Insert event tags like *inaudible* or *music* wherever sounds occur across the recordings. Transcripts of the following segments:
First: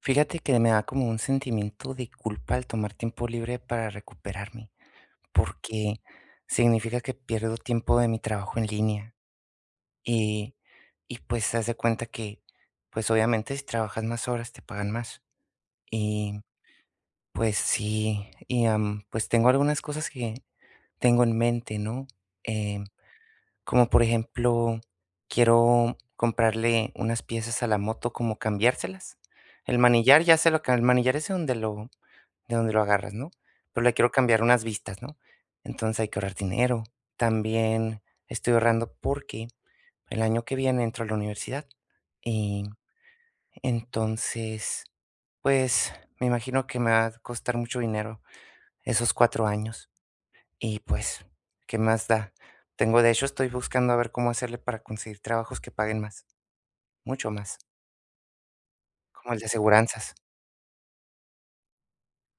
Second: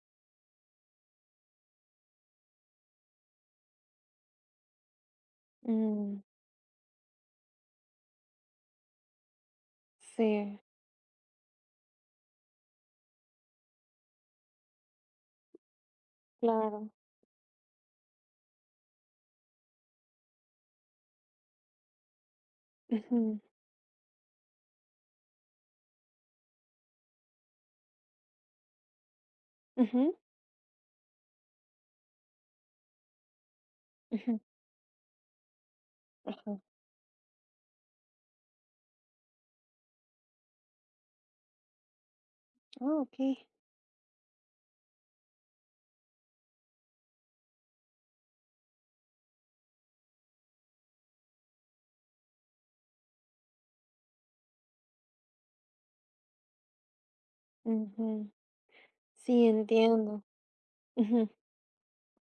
Fíjate que me da como un sentimiento de culpa al tomar tiempo libre para recuperarme, porque Mm, significa que pierdo tiempo de mi trabajo en línea y, sí, y pues haz de cuenta que, pues obviamente si trabajas más horas te pagan más. Y claro. pues sí, y pues tengo algunas cosas que tengo en mente, ¿no? Em, Ujú, como por ejemplo, quiero comprarle unas piezas a la moto, como cambiárselas. El ujú, manillar ya se lo, el manillar es donde lo de dónde lo agarras, ¿no? Pero le quiero ujú, cambiar unas vistas, ¿no? Entonces hay que ahorrar ajá. dinero. También estoy ahorrando porque el año que viene entro a la universidad y Ah, okey. entonces, pues me imagino que me va a costar mucho dinero esos 4 años y pues, ¿qué más da? Tengo, de hecho, estoy buscando a ver cómo hacerle para conseguir trabajos que paguen más, mucho más, Ujú. como el Sí, de aseguranzas. entiendo. Ujú,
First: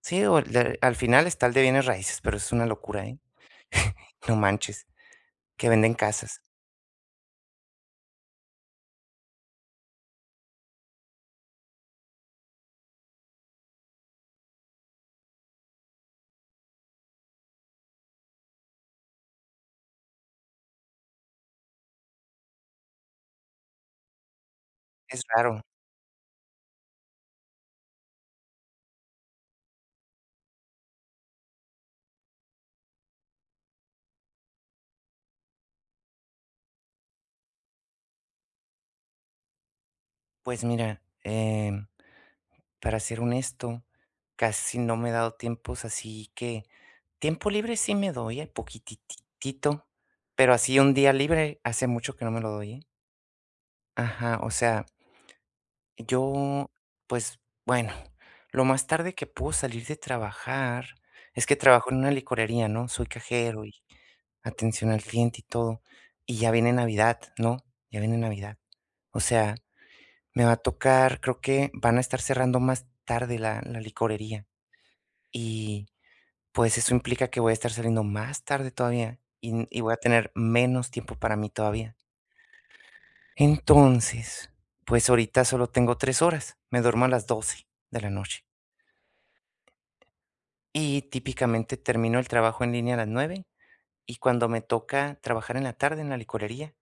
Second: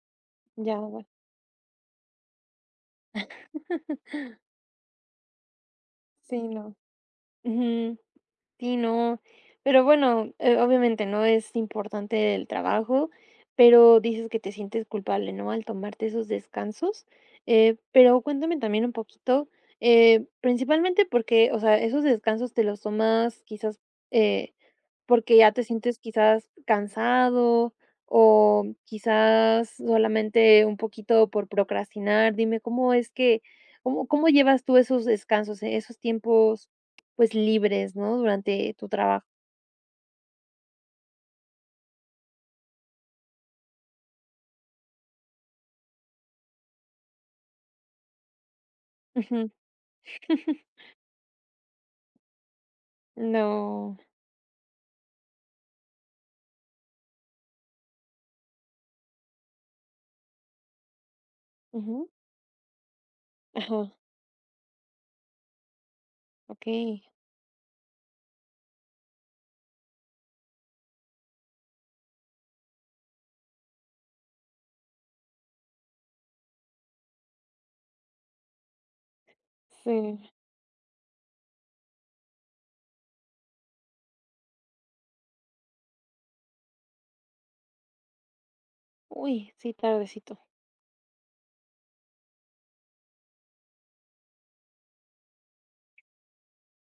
Sí, o el ya de- al veo. final está el de bienes raíces, pero es una locura, ¿eh? *laughs* No manches, que venden casas. Sí, no. Ujú. Sí, no. Pero bueno, obviamente, ¿no? Es importante el trabajo, pero dices que te sientes culpable, ¿no? Al tomarte esos descansos. Pero cuéntame también un poquito, principalmente porque, o sea, esos descansos te los tomas quizás, eh Es Porque ya raro. te sientes quizás cansado o quizás solamente un poquito por procrastinar. Dime, ¿cómo es que cómo llevas tú esos descansos, esos tiempos, pues, libres, no? Durante tu trabajo. Pues mira, para ser honesto, casi no me he dado tiempos así que tiempo libre sí me doy, Ujú. poquititito, pero *laughs* así un día libre hace mucho que no me lo doy, ¿eh? No. Ajá, o sea, yo, pues bueno, lo más tarde que puedo salir de trabajar es que trabajo en Ujú. una licorería, ¿no? Soy cajero y Ajá. atención al cliente y todo. Y ya viene Okey. Navidad, ¿no? Ya viene Navidad. O sea, me va a tocar, creo que van a estar cerrando más tarde la licorería, y, pues, eso implica que voy a estar saliendo más tarde todavía, y voy a Sí. tener menos tiempo para mí todavía. Entonces, pues, ahorita solo tengo 3 horas, me duermo a las 12 de la noche, Uy, sí, tardecito. y típicamente termino el trabajo en línea a las 9 y cuando me toca trabajar en la tarde en la licorería,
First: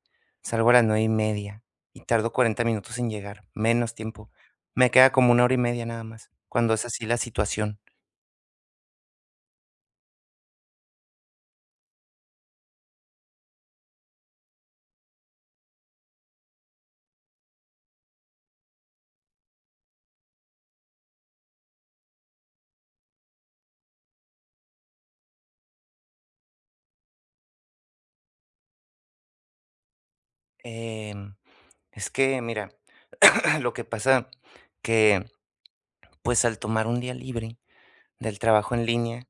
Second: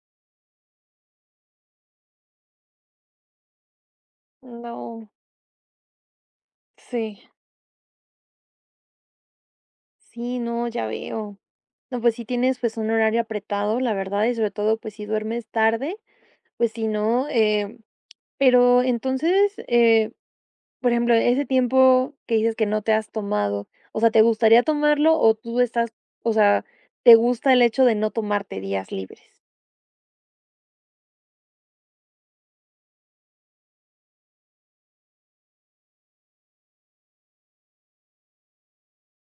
salgo a las 9:30 y tardo 40 minutos en llegar, menos tiempo. Me No. queda como 1 hora y media nada más, cuando es así la Sí. situación. Sí, no, ya veo. No, pues sí tienes, pues, un horario apretado, la verdad, y sobre todo, pues, si duermes tarde. Pues sí, ¿no? Pero entonces, por ejemplo, ese tiempo que dices que no te has tomado, o sea, ¿te gustaría tomarlo o tú estás, o sea, te gusta el hecho de no tomarte días libres? Em, es que mira, *clears throat* lo que pasa que, pues, al tomar un día libre del trabajo en línea,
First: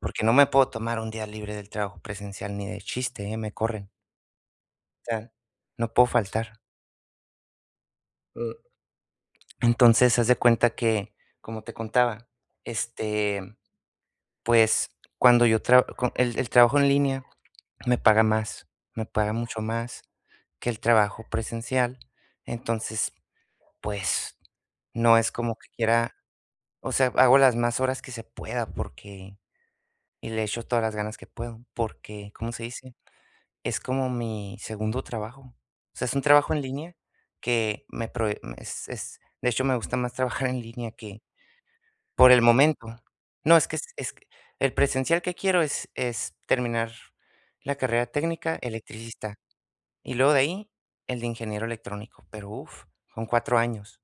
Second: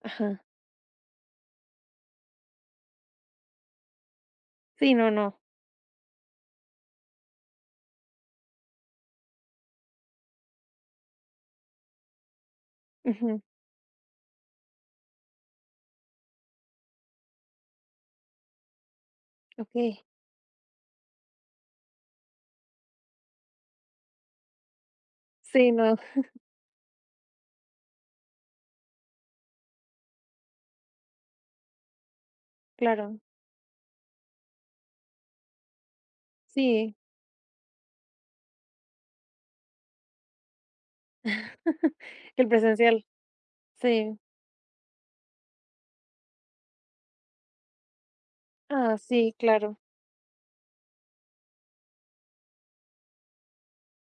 porque no Ajá. me puedo tomar un día libre del trabajo presencial ni de chiste, ¿eh? Me corren. Sí, O no, sea, no. no puedo faltar. Mm, entonces, haz de cuenta que, como te contaba, Ujú. este, pues, cuando yo tra el trabajo en línea me paga más, me paga mucho más Okey. que el trabajo presencial. Entonces, pues, no es como que Sí, no, quiera. O sea, hago las más horas que se pueda porque y le echo todas las ganas que puedo, porque, ¿cómo se dice? claro. Es como mi segundo trabajo. O sea, es un trabajo en Sí. línea que es de hecho, me gusta más trabajar en línea que *laughs* por el El momento. presencial. No, es que es es Sí. que el presencial que quiero es terminar la carrera técnica Ah, sí, electricista, claro. y luego de ahí, el de ingeniero electrónico, pero uf, son 4 años.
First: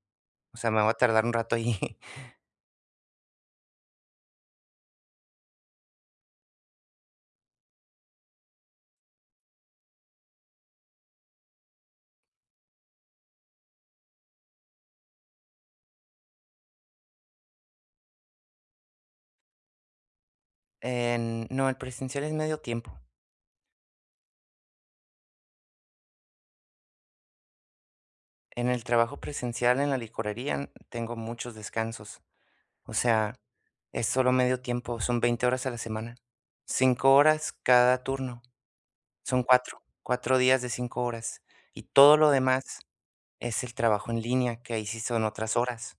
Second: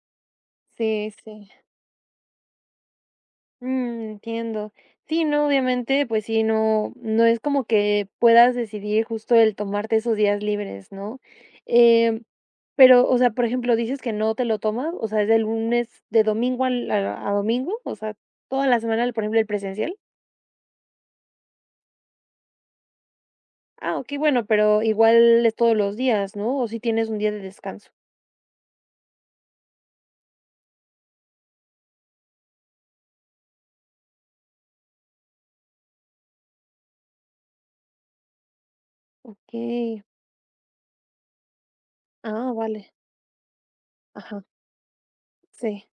O sea, me voy a Sí, tardar un sí. rato ahí. *laughs* Mm, entiendo. Sí, no, obviamente, pues sí, no, no es como que puedas decidir justo el tomarte esos días libres, ¿no? Em, pero, o sea, por ejemplo, dices que no te lo tomas, o sea, es de lunes, de domingo a domingo, o sea, toda la semana, por ejemplo, el presencial. En no, el presencial es medio tiempo. Ah, ok, bueno, pero igual es todos los días, ¿no? O si tienes un día de descanso. En el trabajo presencial en la licorería tengo muchos descansos. O sea, es solo medio tiempo, son 20 horas a la semana, 5 horas cada turno, son Ok. cuatro días de 5 horas. Y todo lo Ah, demás vale. es el trabajo en Ajá. línea, que ahí sí son otras Sí. horas,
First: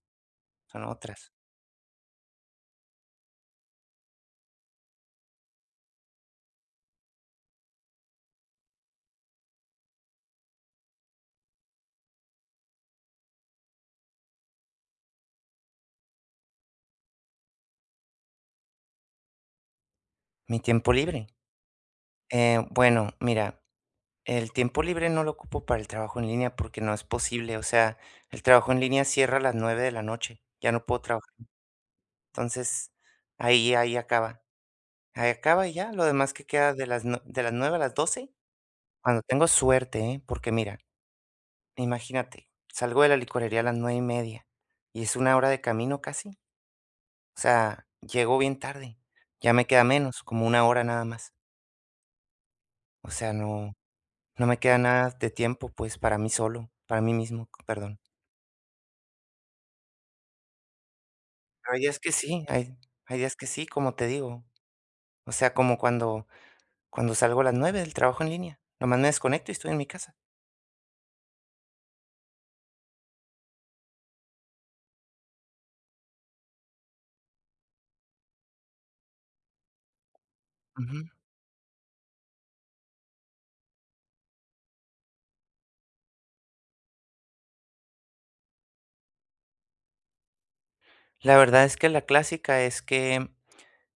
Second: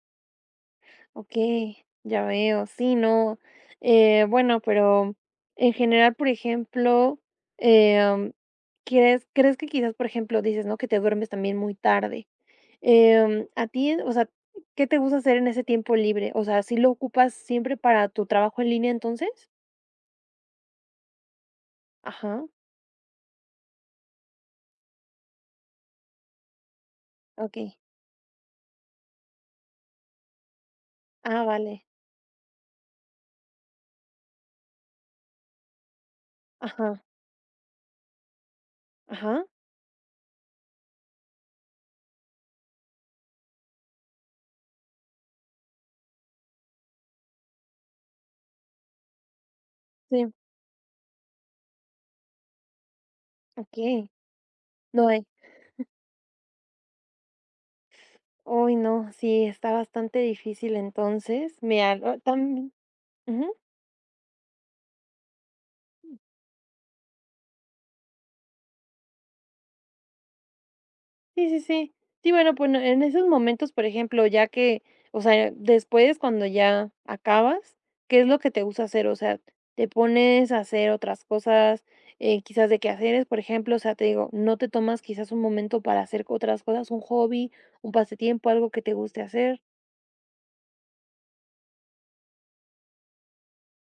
son otras. Okey, ya veo. Sí, no. Bueno, pero en general, por ejemplo, em, ¿crees que quizás, por ejemplo, dices, ¿no?, que te duermes también muy tarde? A ti, o sea, ¿qué te gusta hacer en ese tiempo libre? O sea, ¿sí lo ocupas siempre para tu trabajo en línea, entonces? Mi tiempo libre. Ajá, Bueno, mira, el tiempo libre no lo ocupo para el trabajo en línea porque no es posible. O okey. sea, el trabajo en línea cierra a las 9 de la noche, ya no puedo trabajar. Ah, vale. Entonces, ahí, ahí acaba. Ahí acaba y ya, lo demás que queda de Ajá, las 9 a las 12, cuando ajá. tengo suerte, ¿eh? Porque mira, imagínate, salgo de la licorería a las 9:30 y es 1 hora de camino casi, o sea, llego bien tarde, ya me queda menos, Sí, como 1 hora nada más, o sea, no okey. no me queda No nada hay. de tiempo, pues, para mí solo, para mí mismo, perdón. Uy, no, sí, está bastante difícil, entonces. Pero hay Mira, días que lo sí, también hay días que ujú. sí, como te digo, o sea, como cuando salgo a las 9 del trabajo en línea, nomás me desconecto y estoy en mi casa. Sí, sí, sí. Sí, bueno, pues, no en esos momentos, por ejemplo, ya que, o sea, después cuando ya acabas, ¿qué es lo que te gusta hacer? O sea, ¿te pones a hacer otras cosas, quizás de quehaceres, por ejemplo? O sea, te digo, ¿no te tomas quizás un momento para hacer otras cosas, un hobby, un pasatiempo, algo que te guste hacer? La verdad es que la clásica es que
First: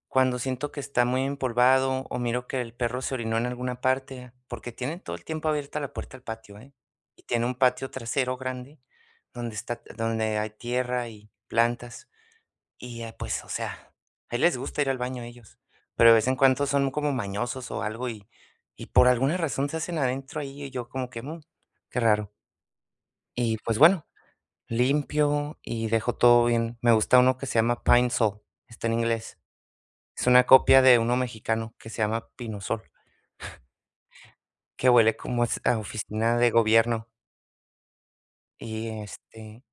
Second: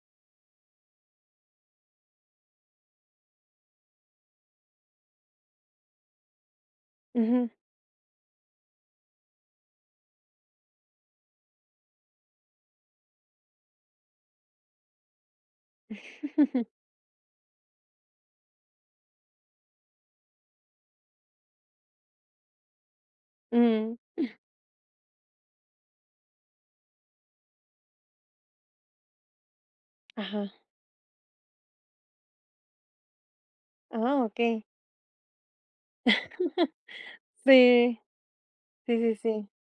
cuando siento que está muy empolvado o miro que el perro se orinó en alguna parte, porque tienen todo el tiempo abierta la puerta al patio, ¿eh? Y tiene Ujú. un patio trasero grande donde está, donde hay tierra y plantas. Pues, o sea, a les gusta ir al baño a ellos, pero de vez en cuando *laughs* son como mañosos o algo y por alguna razón se hacen adentro ahí y yo como que, "Mm, qué raro". Y pues Mm, bueno, limpio y dejo todo bien. Me gusta uno que se llama Pine Sol, está en inglés. Es una ajá. copia de uno mexicano que se llama Pinosol, Ah, okey. que huele como a oficina de *laughs* gobierno. Sí, Y sí, sí, sí. este,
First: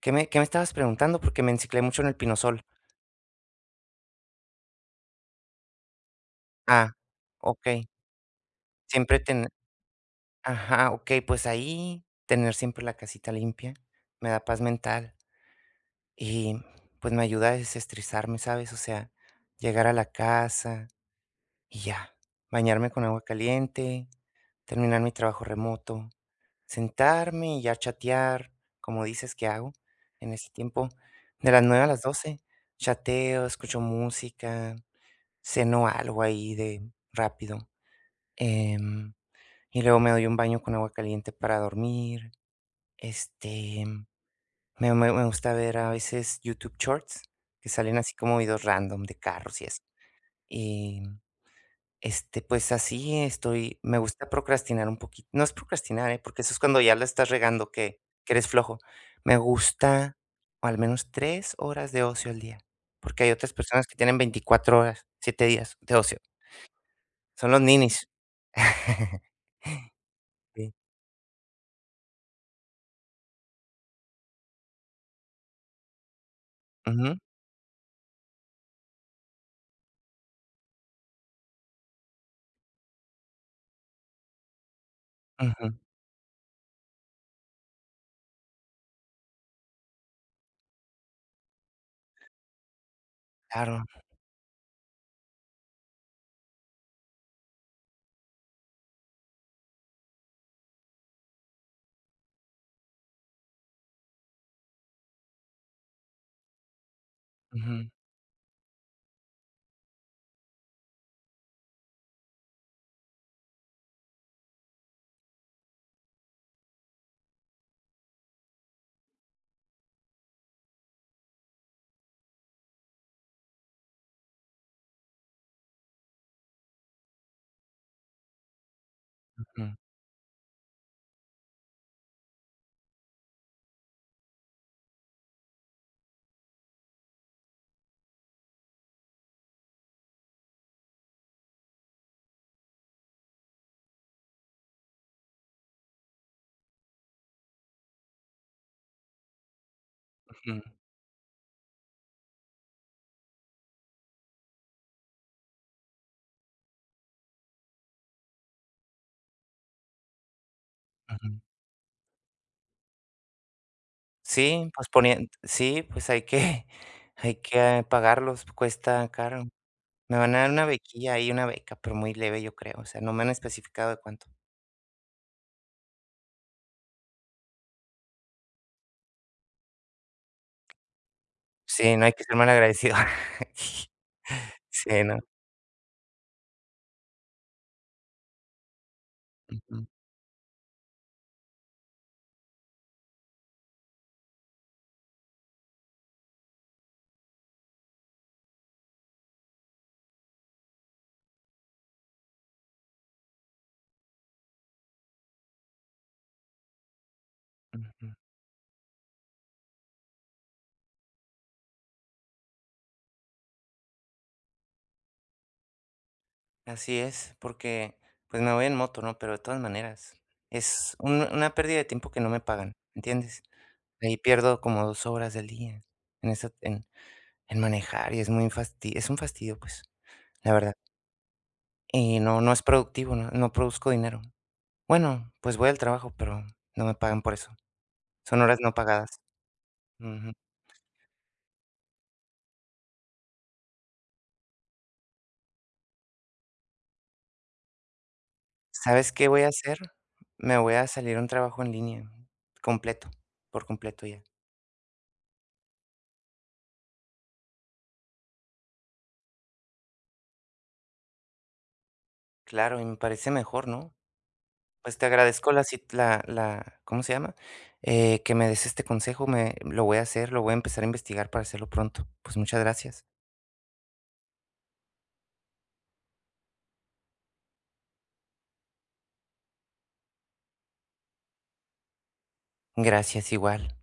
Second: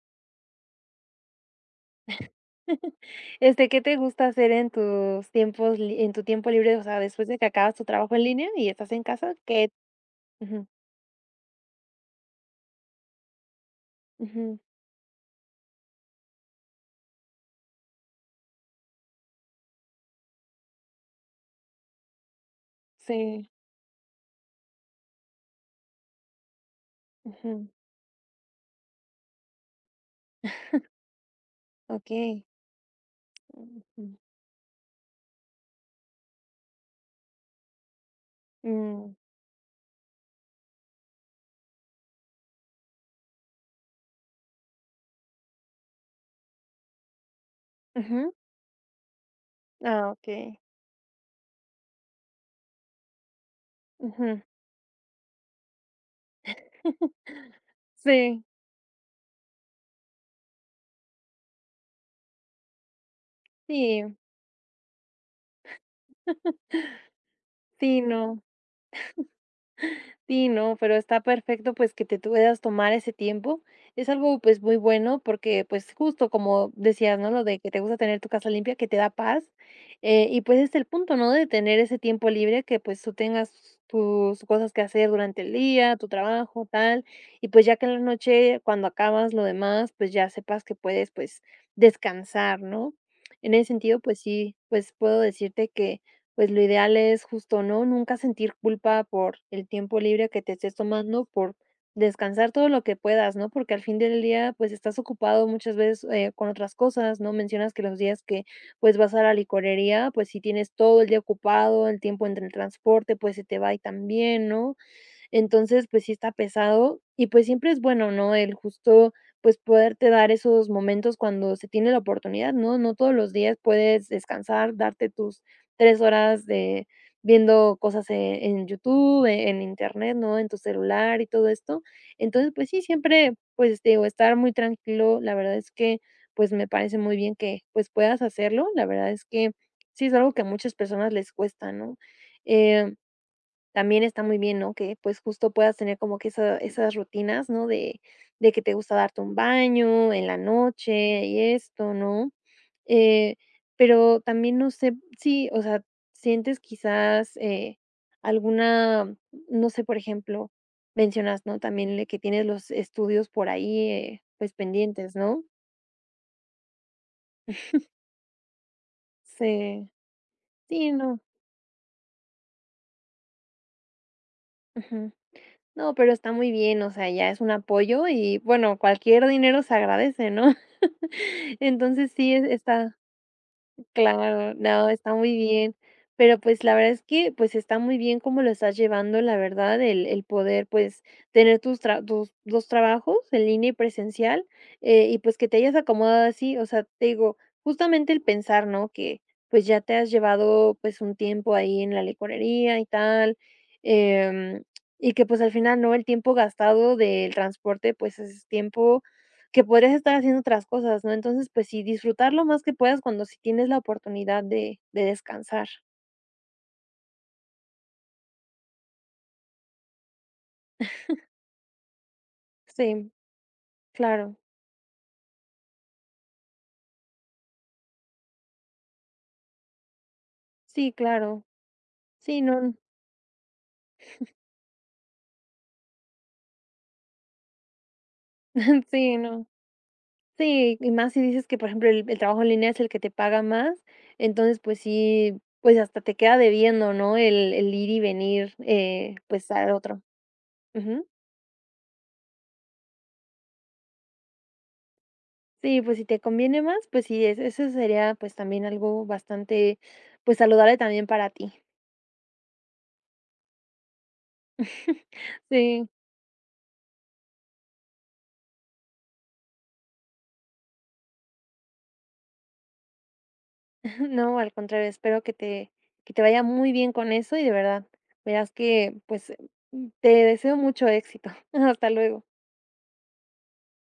¿¿qué me estabas preguntando? Porque me enciclé mucho en el Pinosol. *laughs* Este, ¿qué te gusta hacer en tus tiempos li en tu tiempo libre? O Ah, sea, después de que acabas ok. tu trabajo en línea y estás en Siempre casa, tener, ¿qué? Ujú, ajá, ok, pues ahí tener siempre la casita limpia me da ujú, paz mental y pues me ayuda a desestresarme, ¿sabes? O sea, llegar a la casa y ya, bañarme con agua sí, caliente, terminar mi trabajo remoto, sentarme y ujú, ya chatear, como dices que hago en ese tiempo, de las 9 a las 12 okey, chateo, escucho ujú, música, ceno algo ahí de rápido, em, mm, y luego me doy un baño con agua caliente para dormir. Este, me gusta ver a veces YouTube Shorts, que salen así ujú, como videos random de carros y eso. ah, okey, Y pues así estoy, me gusta ujú. procrastinar un poquito, no es procrastinar, ¿eh? Porque eso es cuando ya la *laughs* estás regando que Sí, eres flojo. Me gusta al menos 3 horas de ocio al día, porque hay otras personas que sí, tienen 24 horas, 7 días de ocio. Son los sí, ninis. no. *laughs* Sí, Sí. no, pero está perfecto, pues, que te puedas tomar ese tiempo. Es algo, pues, muy bueno porque, pues, justo como decías, Ujú, ¿no? Lo de que te gusta tener tu casa limpia, que te da paz. Y, pues, es el punto, ¿no? De tener ese tiempo libre que, pues, tú tengas tus cosas que hacer durante el ujú, día, tu trabajo, tal. Y, pues, ya que en la noche, cuando acabas lo demás, pues, ya sepas que puedes, pues, descansar, ¿no? En ese claro. sentido, pues sí, pues, puedo decirte que pues lo ideal es justo, ¿no? Nunca sentir culpa por el tiempo libre que te estés tomando, por descansar todo lo que puedas, ¿no? Porque al fin del día, pues estás ocupado muchas veces con otras cosas, ¿no? Mencionas que Ujú, los días que pues vas a la licorería, pues si tienes todo el día ocupado, el tiempo entre el transporte, pues se te va y también, ¿no? Entonces, pues sí está pesado y pues siempre es bueno, ¿no? El justo, pues poderte dar esos momentos cuando se tiene la oportunidad, ¿no? No todos los días puedes descansar, darte tus 3 horas de viendo cosas en YouTube, en ujú, internet, ¿no? En tu celular y todo esto. Entonces, pues sí, siempre, pues, te digo, estar muy tranquilo, la verdad es que, pues, me parece muy bien que, pues, puedas hacerlo. La verdad es que sí es algo que a muchas personas les cuesta, ¿no? Eh también está muy bien, ¿no? Que, pues, justo puedas tener como que esas rutinas, ¿no? De que te gusta darte un baño en la ujú, noche y esto, ¿no? Eh, pero también no sé sí, o sea, sientes quizás, alguna, no sé, por ejemplo, ujú. mencionas, ¿no? También le que tienes los estudios por ahí, pues Sí, pues pendientes, poniendo ¿no? sí, pues hay que *laughs* hay que pagarlos, cuesta caro. Sí. Me van a dar una Sí, bequilla no. ahí, una beca, pero muy leve, yo creo, o sea, no me han especificado de cuánto. Ujú. No, pero está muy bien, o sea, ya es un apoyo y, bueno, cualquier dinero se agradece, ¿no? *laughs* Sí, no Entonces hay que sí, ser es mal agradecido. está. *laughs* Claro, no, Sí, está no. muy bien. Pero, pues, la verdad es que, pues, está muy bien cómo lo estás llevando, la verdad, Ujú, el poder, pues, tener tus 2 trabajos, en línea y presencial, y, pues, que te hayas acomodado así. O sea, te digo, justamente el pensar, ¿no?, que, pues, ya te has llevado, pues, un tiempo ahí en la licorería y tal, em, y que, pues, al final, ¿no?, el tiempo gastado del transporte, ujú. pues, es tiempo que podrías estar haciendo otras cosas, ¿no? Entonces, pues sí, disfrutar lo más que puedas cuando sí tienes la oportunidad de descansar. Así es, porque, pues, me voy en moto, ¿no? Pero de todas maneras, es un una pérdida de tiempo que no me pagan, Sí, ¿entiendes? Ahí claro. pierdo como 2 horas del día en esa en manejar y es muy fasti es un fastidio, pues, la verdad. Sí, claro. Y no Sí, no es no, productivo, no produzco dinero. Bueno, pues voy al trabajo, pero no me pagan por eso. Son horas no *laughs* sí, pagadas. no. Ujú. Sí, y más si dices que, por ejemplo, el trabajo en línea es el que te paga más, entonces, pues sí, pues hasta te queda debiendo, ¿no? El ir y venir, ¿Sabes qué voy a pues al hacer? otro. Me voy a Ujú. salir a un trabajo en línea, completo, por completo ya. Sí, pues si te conviene más, pues sí, es eso sería, pues también algo bastante, pues saludable también para ti. Claro, y me parece mejor, ¿no? Pues *laughs* te agradezco la, Sí. ¿Cómo se llama? Que me des este consejo, lo voy a hacer, lo voy a empezar a investigar para hacerlo pronto. Pues muchas gracias. *laughs* No, al contrario, espero que te vaya muy bien con eso y de verdad, verás que, pues, mm, te deseo mucho éxito. *laughs* Hasta luego. Gracias igual.